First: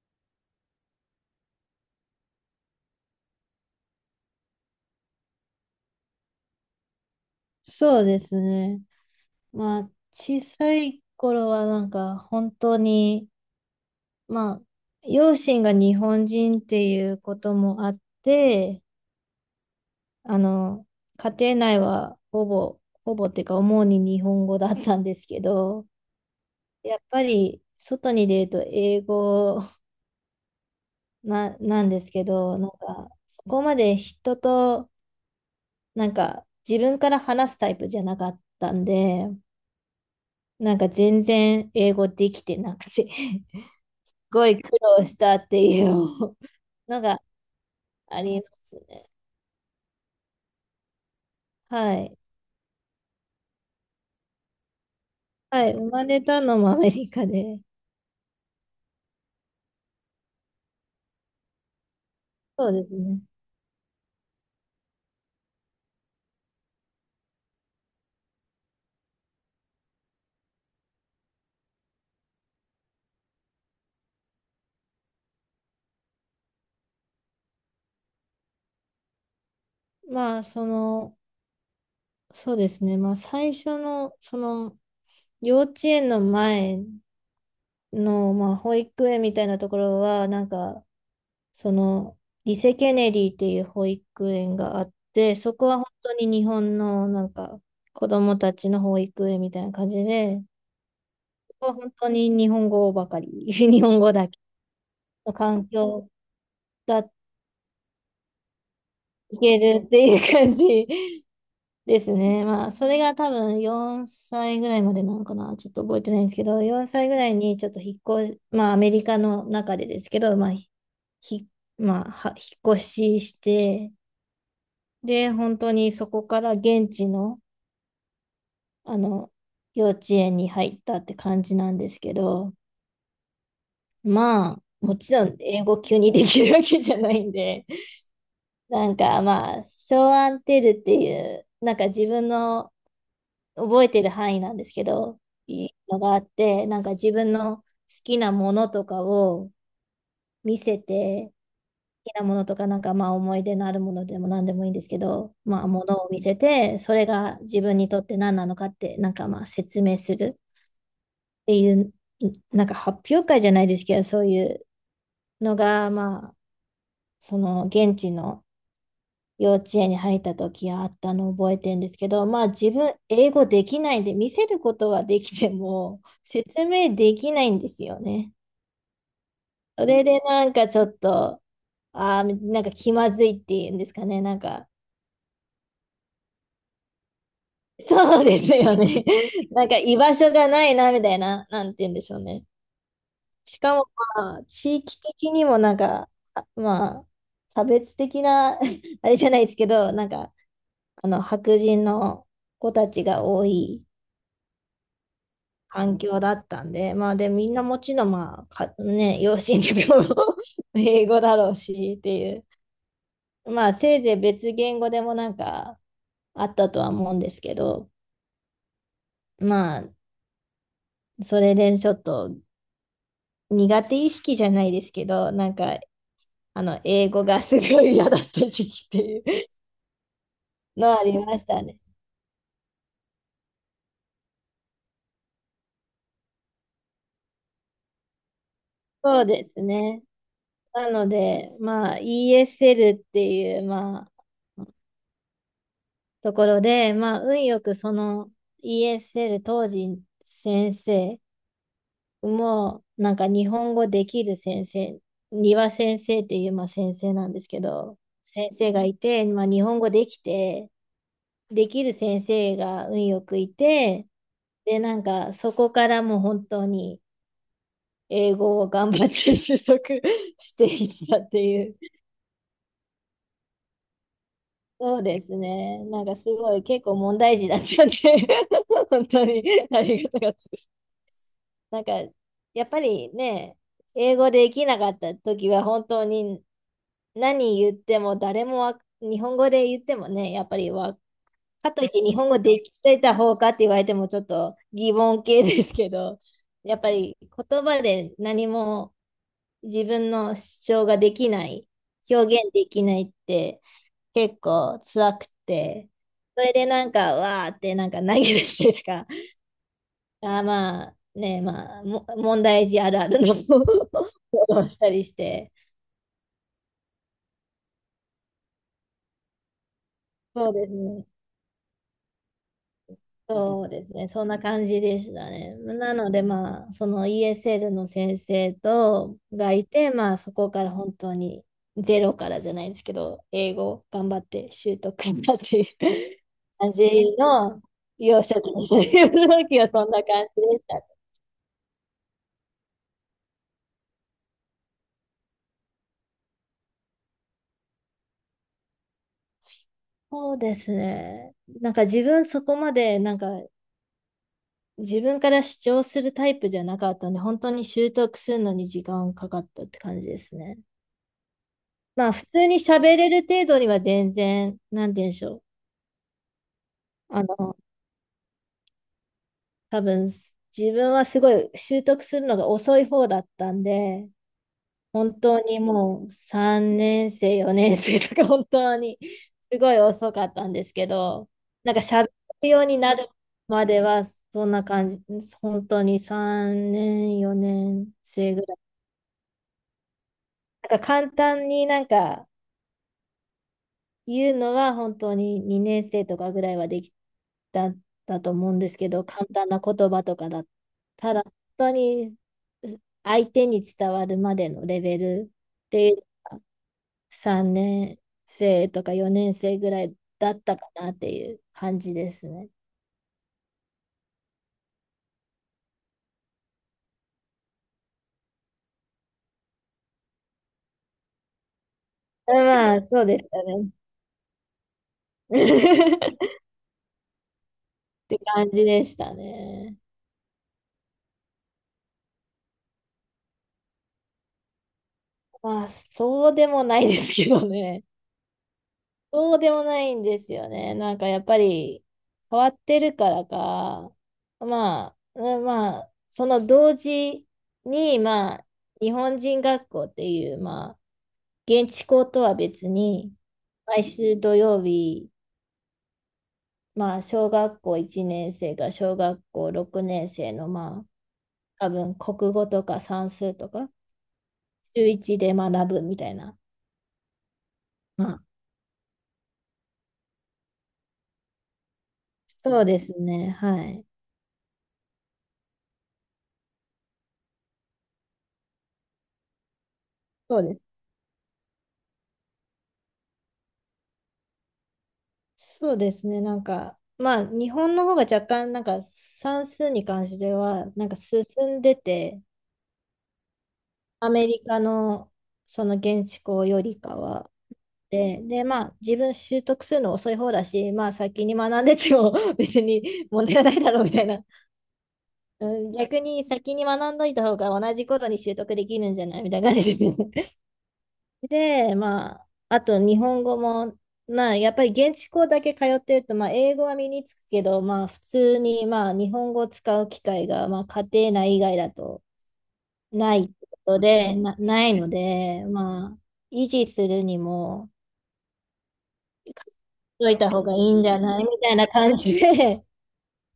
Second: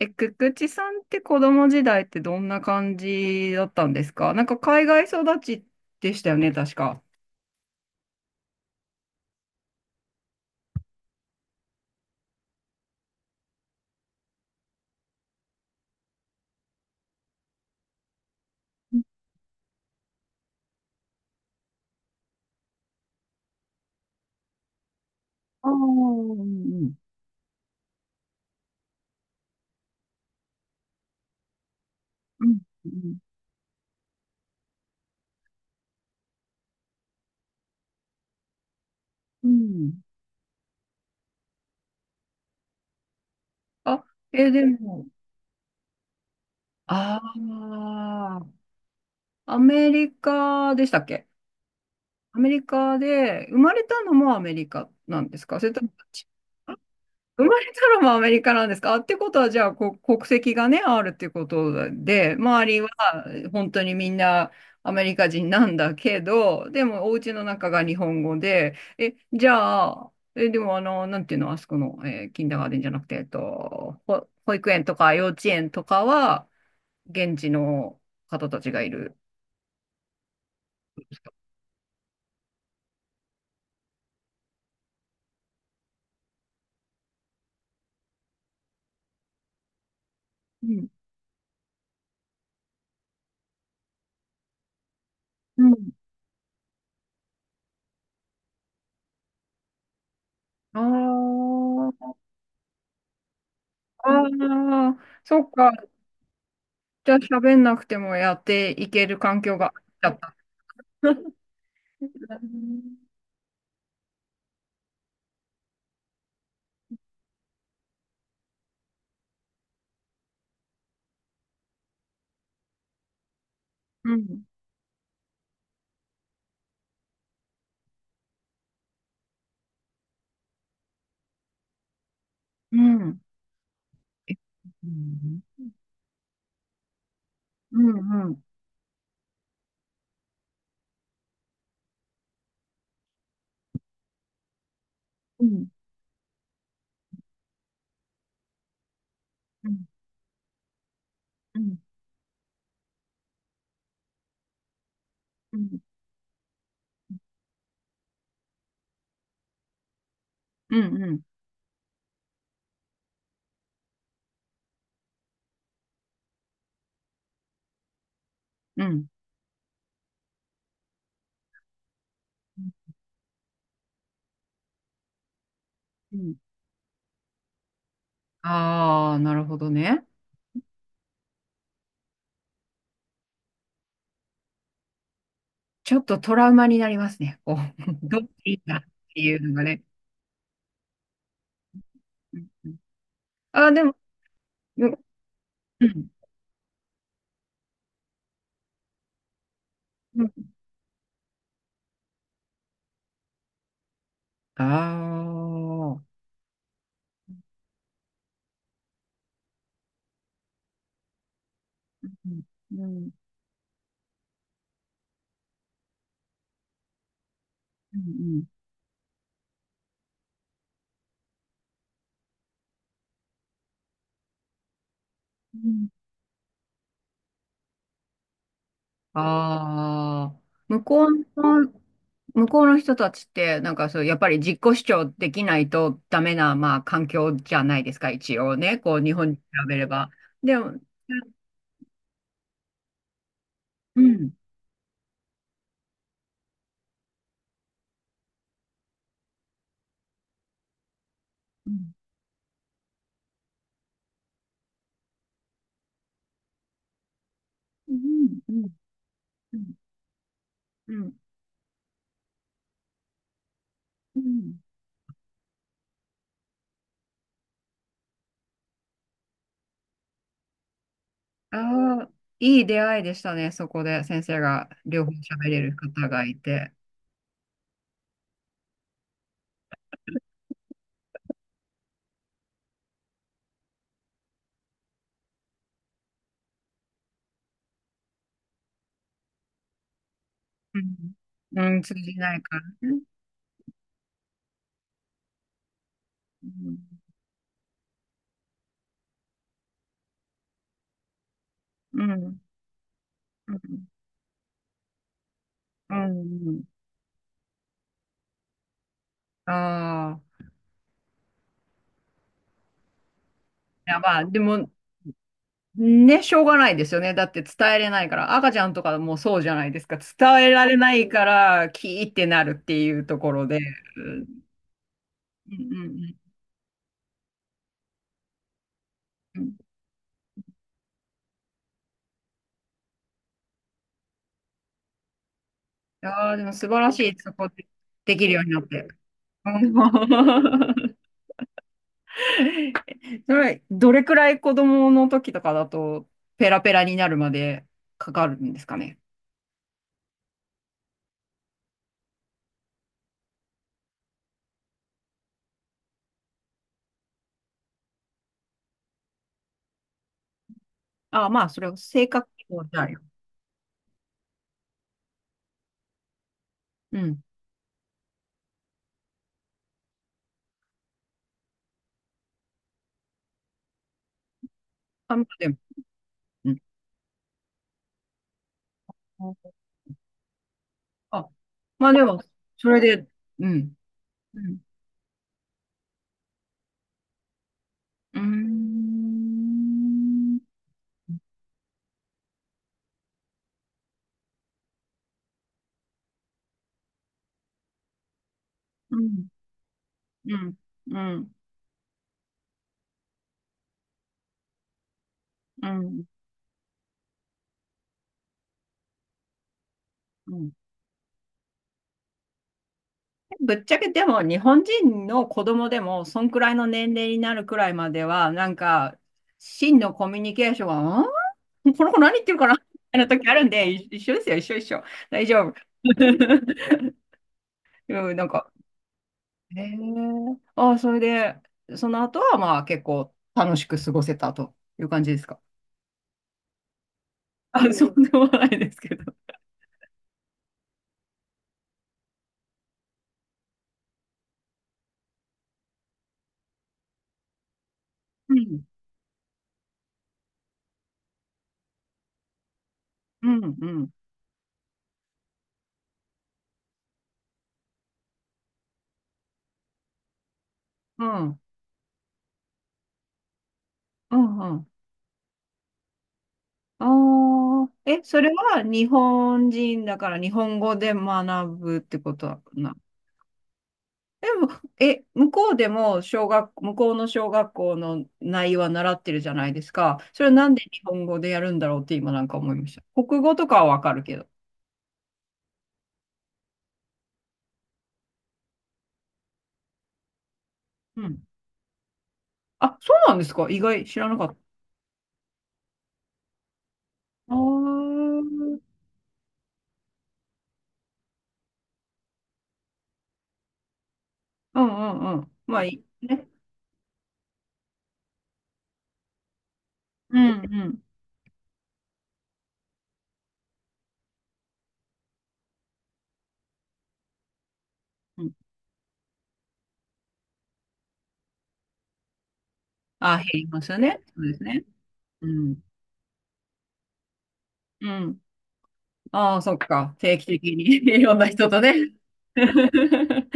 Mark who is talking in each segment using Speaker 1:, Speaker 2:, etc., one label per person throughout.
Speaker 1: くくちさんって子供時代ってどんな感じだったんですか？なんか海外育ちでしたよね、確か。
Speaker 2: そうですね。小さい頃は本当に、まあ、両親が日本人っていうこともあって、あの、家庭内はほぼ、ほぼっていうか、主に日本語だったんですけ
Speaker 1: ああ、う
Speaker 2: ど、
Speaker 1: ん、
Speaker 2: やっぱり外に出ると英語なんですけ
Speaker 1: うん、
Speaker 2: ど、
Speaker 1: うん、
Speaker 2: そこまで人と、自分から話すタイプじゃなかったんで、
Speaker 1: うん。
Speaker 2: 全然英語できてなくて
Speaker 1: あ、
Speaker 2: ごい
Speaker 1: で
Speaker 2: 苦労
Speaker 1: も、
Speaker 2: したっていうのが
Speaker 1: あ
Speaker 2: ありますね。
Speaker 1: あ、アメリカでしたっけ？
Speaker 2: はい。
Speaker 1: アメリカで、生まれたのもアメリカなんですか？
Speaker 2: は
Speaker 1: それ
Speaker 2: い。
Speaker 1: とも
Speaker 2: 生まれたのもアメリカ
Speaker 1: 生ま
Speaker 2: で。
Speaker 1: れたのもアメリカなんですか？ってことは、じゃあ、国籍がね、あるってことで、周
Speaker 2: そう
Speaker 1: り
Speaker 2: で
Speaker 1: は
Speaker 2: すね。
Speaker 1: 本当にみんなアメリカ人なんだけど、でもお家の中が日本語で、じゃあ、でもなんていうの、あそこの、キンダーガーデンじゃなくて、保育園とか幼稚園とかは、現地の方たちがいる。
Speaker 2: まあ、その、そうですね。最初の、幼稚園の前の、保育園みたいなところは、
Speaker 1: うん。
Speaker 2: その、リセ・ケネディっていう保育園があって、そ
Speaker 1: う
Speaker 2: こは本
Speaker 1: ん、
Speaker 2: 当に日本の、子供たちの保育園みたいな感じで、
Speaker 1: あ
Speaker 2: ここは本当
Speaker 1: ー
Speaker 2: に日本語ばかり、日本
Speaker 1: あ
Speaker 2: 語だけ。
Speaker 1: ー、
Speaker 2: の
Speaker 1: そっ
Speaker 2: 環
Speaker 1: か。
Speaker 2: 境が
Speaker 1: じゃあ喋んなくてもやっていける
Speaker 2: い
Speaker 1: 環境
Speaker 2: け
Speaker 1: があっ
Speaker 2: るっ
Speaker 1: ち
Speaker 2: て
Speaker 1: ゃっ
Speaker 2: いう
Speaker 1: た。
Speaker 2: 感じです
Speaker 1: う
Speaker 2: ね。まあ、そ
Speaker 1: ん。
Speaker 2: れが多分4歳ぐらいまでなのかな。ちょっと覚えてないんですけど、4歳ぐらいにちょっと引っ越し、まあ、アメリカの中でですけど、ひ、まあ、引っ越しして、
Speaker 1: うん。
Speaker 2: で、本当にそこから現地の、あの、幼稚園に入ったって感じなんですけど、
Speaker 1: うん。え
Speaker 2: まあ、
Speaker 1: う
Speaker 2: もちろん
Speaker 1: ん。
Speaker 2: 英語急にできるわけじゃないんで、
Speaker 1: うん。うん。
Speaker 2: ショーアンテルっていう、なんか自分の覚えてる範囲なんですけど、
Speaker 1: う
Speaker 2: い
Speaker 1: ん。
Speaker 2: いのがあって、なんか自分の好きなものとかを
Speaker 1: うん。
Speaker 2: 見せて、
Speaker 1: うん。
Speaker 2: 好きなものとか、なんかまあ思い出のあるものでも何でもいいんですけど、
Speaker 1: う
Speaker 2: まあ
Speaker 1: ん。
Speaker 2: ものを見せて、それが自分にとって何なのかって、なんかまあ説明する
Speaker 1: うん。うん。
Speaker 2: っていう、なんか発表会じゃないですけど、そういうのがまあ、その現地の
Speaker 1: うん、
Speaker 2: 幼稚園に入った時あったのを覚えてるんですけど、まあ自分英語できないんで見せることはできても
Speaker 1: う ん、
Speaker 2: 説明できないんですよね。
Speaker 1: ああー、なるほど
Speaker 2: そ
Speaker 1: ね。
Speaker 2: れでなんかちょっと、ああ、なんか気まずいっていうんですかね。
Speaker 1: ちょっとトラウマになりますね。こう、ど
Speaker 2: そう
Speaker 1: っ
Speaker 2: です
Speaker 1: ち
Speaker 2: よ
Speaker 1: だっ
Speaker 2: ね。
Speaker 1: ていう のが
Speaker 2: なんか
Speaker 1: ね。
Speaker 2: 居場所がないなみたいな、なんて言うんでしょう
Speaker 1: う
Speaker 2: ね。
Speaker 1: ん、うん、
Speaker 2: し
Speaker 1: あー、
Speaker 2: か
Speaker 1: で
Speaker 2: も
Speaker 1: も、
Speaker 2: まあ地
Speaker 1: うん。
Speaker 2: 域的にもなん
Speaker 1: う
Speaker 2: か、
Speaker 1: ん、
Speaker 2: あまあ差別的な あれじゃないですけど、
Speaker 1: うん、
Speaker 2: あの白人の子たちが多い
Speaker 1: あ
Speaker 2: 環
Speaker 1: あ。
Speaker 2: 境だったんで、みんなもちろん、養子にも 英語だろうしっ
Speaker 1: う
Speaker 2: てい
Speaker 1: ん。
Speaker 2: う、
Speaker 1: うん。
Speaker 2: まあ、せいぜい別言語でもなんかあったとは思うんですけど、
Speaker 1: うん。
Speaker 2: まあ、それでちょっと苦手意識じゃないですけど、
Speaker 1: うん、
Speaker 2: 英語がすごい嫌だった時期っていう
Speaker 1: ああ。向
Speaker 2: のはあ
Speaker 1: こ
Speaker 2: り
Speaker 1: う
Speaker 2: ました
Speaker 1: の
Speaker 2: ね。
Speaker 1: 向こうの人たちって、なんかそう、やっぱり自己主張できないとダメな、まあ、環境じゃないですか、一応ね。こう、日
Speaker 2: そう
Speaker 1: 本に比
Speaker 2: です
Speaker 1: べれ
Speaker 2: ね。
Speaker 1: ば。でも、
Speaker 2: なので、ESL っていう、
Speaker 1: うん。
Speaker 2: ところで、まあ、運よくその ESL 当時先生
Speaker 1: うん。
Speaker 2: も、なんか日本語できる先生、庭先生っていう、先生なんですけ
Speaker 1: う
Speaker 2: ど、
Speaker 1: ん。う
Speaker 2: 先
Speaker 1: ん。
Speaker 2: 生がいて、まあ、日本語できて、
Speaker 1: うん。
Speaker 2: できる先生が運よくいて、
Speaker 1: うん、
Speaker 2: で、なんかそこからもう本当に英語を頑張って習得 していったって
Speaker 1: あ
Speaker 2: いう。
Speaker 1: あー、いい出会いでしたね、そこで。先生が
Speaker 2: そう
Speaker 1: 両方
Speaker 2: です
Speaker 1: 喋れる
Speaker 2: ね。なん
Speaker 1: 方
Speaker 2: かす
Speaker 1: がい
Speaker 2: ごい
Speaker 1: て。
Speaker 2: 結構問題児だったんで 本当にありがたかったです。なんか、やっぱりね、英語できなかった時は本当に何言っても誰もわ日本語で言ってもね、やっぱり
Speaker 1: う
Speaker 2: わ、
Speaker 1: ん。う
Speaker 2: か
Speaker 1: ん、
Speaker 2: といっ
Speaker 1: 通
Speaker 2: て
Speaker 1: じ
Speaker 2: 日本
Speaker 1: な
Speaker 2: 語
Speaker 1: いか
Speaker 2: でき
Speaker 1: ら
Speaker 2: て
Speaker 1: ね。
Speaker 2: た方かって言われてもちょっと疑問系ですけど、
Speaker 1: う
Speaker 2: や
Speaker 1: ん。
Speaker 2: っぱり言葉で何も自分の主張ができない、
Speaker 1: う
Speaker 2: 表
Speaker 1: ん。
Speaker 2: 現できないっ
Speaker 1: う
Speaker 2: て
Speaker 1: ん。
Speaker 2: 結構辛くて、
Speaker 1: う
Speaker 2: それ
Speaker 1: ん。
Speaker 2: でなんかわーってなんか投げ出してとか、
Speaker 1: ああ、
Speaker 2: あーまあね、まあ、 問題児あるあるの 行
Speaker 1: いや、まあ、で
Speaker 2: 動を
Speaker 1: も、
Speaker 2: したりして、
Speaker 1: ね、しょうがないですよね。だって伝えれないから。赤ちゃんとかもそうじゃないですか。伝え
Speaker 2: そう
Speaker 1: ら
Speaker 2: です
Speaker 1: れな
Speaker 2: ね、
Speaker 1: いから、キーってなるっていうところで。う
Speaker 2: そうですね、そん
Speaker 1: ん、
Speaker 2: な感じでした
Speaker 1: う
Speaker 2: ね。
Speaker 1: ん、う
Speaker 2: なの
Speaker 1: ん、
Speaker 2: で、まあ、その ESL の先生と
Speaker 1: うん。い
Speaker 2: がいて、まあ、そこから本当にゼロからじゃないですけど、英語を頑張って習得したっていう
Speaker 1: やーでも素
Speaker 2: 感
Speaker 1: 晴
Speaker 2: じ
Speaker 1: らしい、そこ
Speaker 2: の
Speaker 1: で、で
Speaker 2: 幼
Speaker 1: きる
Speaker 2: 少
Speaker 1: ように
Speaker 2: 期
Speaker 1: なっ
Speaker 2: でした
Speaker 1: て。
Speaker 2: ね。幼少
Speaker 1: う
Speaker 2: 期は
Speaker 1: ん。
Speaker 2: そんな感じでした。
Speaker 1: それ、どれくらい子供の時とかだと、ペラペラになるまでかかるんですかね？
Speaker 2: そうですね。自分そこまでなんか自分から主張するタイプじゃなかったんで、本当に習得するのに時間かかったって感じですね。
Speaker 1: あ、まあ、それは性
Speaker 2: まあ、普
Speaker 1: 格記
Speaker 2: 通に
Speaker 1: 号じゃ
Speaker 2: 喋
Speaker 1: ないよ。
Speaker 2: れる程度には全然、なんて言うんでしょう。
Speaker 1: うん。
Speaker 2: あの、多分、自分はすごい習得するのが遅い方だったんで、
Speaker 1: あ、
Speaker 2: 本
Speaker 1: まあ
Speaker 2: 当
Speaker 1: でも、
Speaker 2: にもう
Speaker 1: うん。
Speaker 2: 3年生、4年生 とか本当にすごい遅かったんですけ
Speaker 1: あ、
Speaker 2: ど、なんか
Speaker 1: まあで
Speaker 2: 喋
Speaker 1: も、
Speaker 2: るよう
Speaker 1: そ
Speaker 2: に
Speaker 1: れ
Speaker 2: なる
Speaker 1: で、う
Speaker 2: ま
Speaker 1: ん。
Speaker 2: では
Speaker 1: う
Speaker 2: そん
Speaker 1: ん、
Speaker 2: な感じ、本当に3年、4年
Speaker 1: うー
Speaker 2: 生ぐらい。
Speaker 1: ん。
Speaker 2: なんか簡単になんか言うのは本当に2年生とかぐらいはできたんだと思うんですけ
Speaker 1: う
Speaker 2: ど、簡
Speaker 1: ん。
Speaker 2: 単な言葉とか
Speaker 1: う
Speaker 2: だ。
Speaker 1: ん。う
Speaker 2: ただ
Speaker 1: ん。
Speaker 2: 本当に相手に伝わるまでのレベル
Speaker 1: う
Speaker 2: って
Speaker 1: ん。
Speaker 2: 3年生とか4年生ぐらいだ
Speaker 1: う
Speaker 2: っ
Speaker 1: ん。
Speaker 2: たかなっていう感じですね。
Speaker 1: ぶっちゃけでも日本人の子供でもそんくらいの年齢になるくらいまでは、なんか真のコミュニケーションは、この子何言ってるかなみ
Speaker 2: まあ、
Speaker 1: たい
Speaker 2: そう
Speaker 1: な
Speaker 2: です
Speaker 1: 時あ る
Speaker 2: よ
Speaker 1: んで、
Speaker 2: ね。
Speaker 1: 一緒ですよ、一緒一緒。大丈夫。
Speaker 2: っ
Speaker 1: うん、
Speaker 2: て
Speaker 1: なん
Speaker 2: 感
Speaker 1: か、
Speaker 2: じでした
Speaker 1: へえ。
Speaker 2: ね。
Speaker 1: ああ、それで、その後はまあ結構楽しく過ごせたという感じですか？
Speaker 2: まあ、そうでもないですけど
Speaker 1: あ、
Speaker 2: ね。
Speaker 1: そうでもないですけど。
Speaker 2: そうでもないんですよね。なんかやっぱり変わってるからか、まあ、その同時に、
Speaker 1: う
Speaker 2: まあ、
Speaker 1: ん、
Speaker 2: 日本人学校っていう、まあ、現地校とは別に、
Speaker 1: うん、う
Speaker 2: 毎
Speaker 1: ん、
Speaker 2: 週土曜日、まあ、小学校1年生が小学校6年生の、まあ、
Speaker 1: うん。
Speaker 2: 多分国語とか算数とか、
Speaker 1: うん、うん。
Speaker 2: 週一で学ぶみたいな。
Speaker 1: ああ、
Speaker 2: ま
Speaker 1: そ
Speaker 2: あ、
Speaker 1: れは日本人だから日本語で学ぶってこと
Speaker 2: そう
Speaker 1: な？
Speaker 2: ですね。はい。
Speaker 1: でも、向こうでも向こうの小学校の内容は習ってるじゃないですか。それは
Speaker 2: そう
Speaker 1: なん
Speaker 2: です
Speaker 1: で日本語でやるんだろうって今なんか思いました。国語とかはわかるけど。
Speaker 2: そうですね。日本の方が若干、算数に関しては、なんか
Speaker 1: うん。
Speaker 2: 進んでて、
Speaker 1: あ、そうなんですか？意外、知ら
Speaker 2: ア
Speaker 1: なか
Speaker 2: メ
Speaker 1: った。
Speaker 2: リカのその現地校よりかは。
Speaker 1: ああ、う
Speaker 2: で、
Speaker 1: ん、
Speaker 2: まあ、自分習得するの遅い方だし、まあ、先に学んでても 別に問題はないだろうみたいな。
Speaker 1: うん、うん。
Speaker 2: う
Speaker 1: まあ
Speaker 2: ん、
Speaker 1: い
Speaker 2: 逆
Speaker 1: い
Speaker 2: に
Speaker 1: ね。
Speaker 2: 先に学んどいた方が同じ頃に習得できるんじゃないみたいな感じで。
Speaker 1: うん、うん。
Speaker 2: まあ、あと日本語も、まあ、やっぱり現地校だけ通ってると、まあ、英語は身につくけど、まあ、普
Speaker 1: うん、
Speaker 2: 通に、まあ、日本語を使う機会が、まあ、家庭内以外だとな
Speaker 1: あ、減
Speaker 2: い
Speaker 1: り
Speaker 2: こ
Speaker 1: ますよね。そうですね。
Speaker 2: ないの
Speaker 1: う
Speaker 2: で、
Speaker 1: ん。
Speaker 2: まあ、維持するにも、
Speaker 1: うん。ああ、そっか。
Speaker 2: 書
Speaker 1: 定
Speaker 2: い
Speaker 1: 期
Speaker 2: た方が
Speaker 1: 的
Speaker 2: い
Speaker 1: に
Speaker 2: いんじ ゃ
Speaker 1: いろん
Speaker 2: ない
Speaker 1: な
Speaker 2: み
Speaker 1: 人
Speaker 2: たい
Speaker 1: と
Speaker 2: な
Speaker 1: ね。
Speaker 2: 感じで、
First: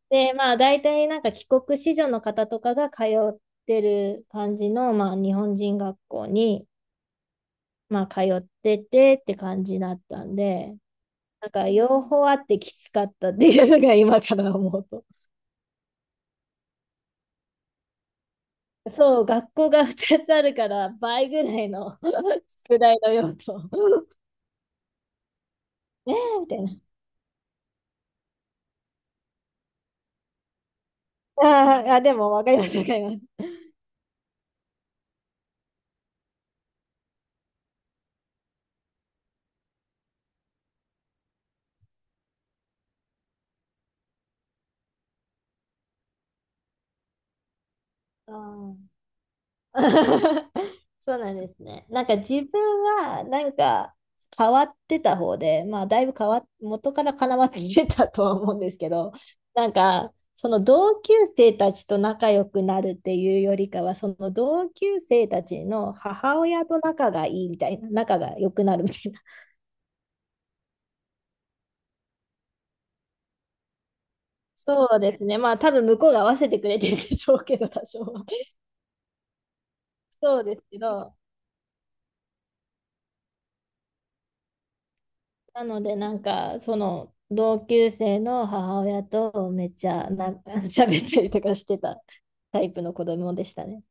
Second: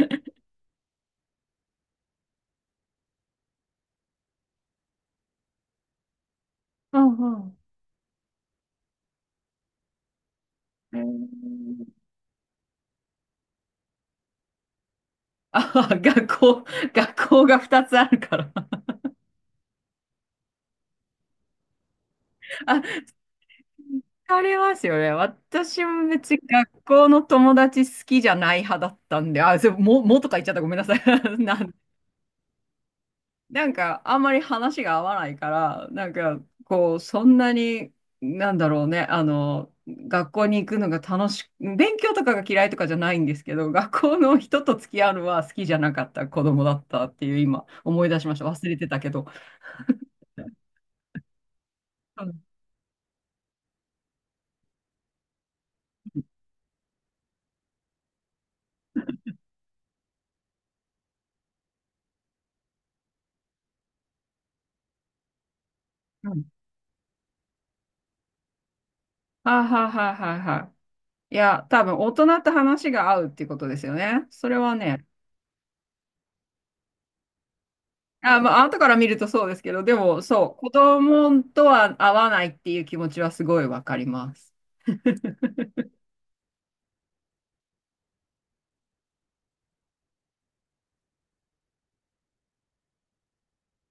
Speaker 2: で、まあ、大体なんか帰国子女の方とかが通ってる感じの、まあ、日本人学校に、
Speaker 1: うん、うん。
Speaker 2: まあ、通っててって感じだったんで、
Speaker 1: え
Speaker 2: なんか両
Speaker 1: ー
Speaker 2: 方あってきつかったっていうのが今から思うと。
Speaker 1: ああ、学校が2つあるから。
Speaker 2: そう、学校が2つあるから倍ぐらいの 宿
Speaker 1: あ、
Speaker 2: 題の用途。
Speaker 1: ありますよね。私も
Speaker 2: ね
Speaker 1: 別に
Speaker 2: え、みたいな。
Speaker 1: 学校の友達好きじゃない派だったんで、あ、それも、もとか言っちゃった。ごめんなさい。な
Speaker 2: あーあ、でもわかります、わかります。
Speaker 1: なんか、あんまり話が合わないから、なんか、こう、そんなに、なんだろうね、学校に行くのが楽しく、勉強とかが嫌いとかじゃないんですけど、学校の人と付き合うのは好きじゃなかった子供だったっていう、今、思い出し
Speaker 2: あ
Speaker 1: ました。忘れ
Speaker 2: ー
Speaker 1: てたけど。
Speaker 2: そうなんですね。
Speaker 1: う
Speaker 2: 自
Speaker 1: ん。
Speaker 2: 分はなんか変わってた方で、まあだいぶ変わっ、元からかなわってたとは思うんですけど、なんかその同級生たちと仲良くなるっていうよりかは、その同級生たちの
Speaker 1: う
Speaker 2: 母
Speaker 1: ん。
Speaker 2: 親と仲がいいみたいな、仲が良くなるみたいな。
Speaker 1: はいはいはいはいはい。いや、多分、大人と話が合うっていうことですよね。それは
Speaker 2: そう
Speaker 1: ね。
Speaker 2: ですね。まあ多分向こうが合わせてくれてるんでしょうけど、多少は。
Speaker 1: あ、まあ、後から見るとそうですけど、でも、
Speaker 2: そう
Speaker 1: そう、
Speaker 2: です
Speaker 1: 子
Speaker 2: けど、
Speaker 1: 供とは合わないっていう気持ちはすごいわかります。
Speaker 2: なので、なんか、その、同級生の母親とめっちゃ喋ったりとかしてたタイプの子供でしたね。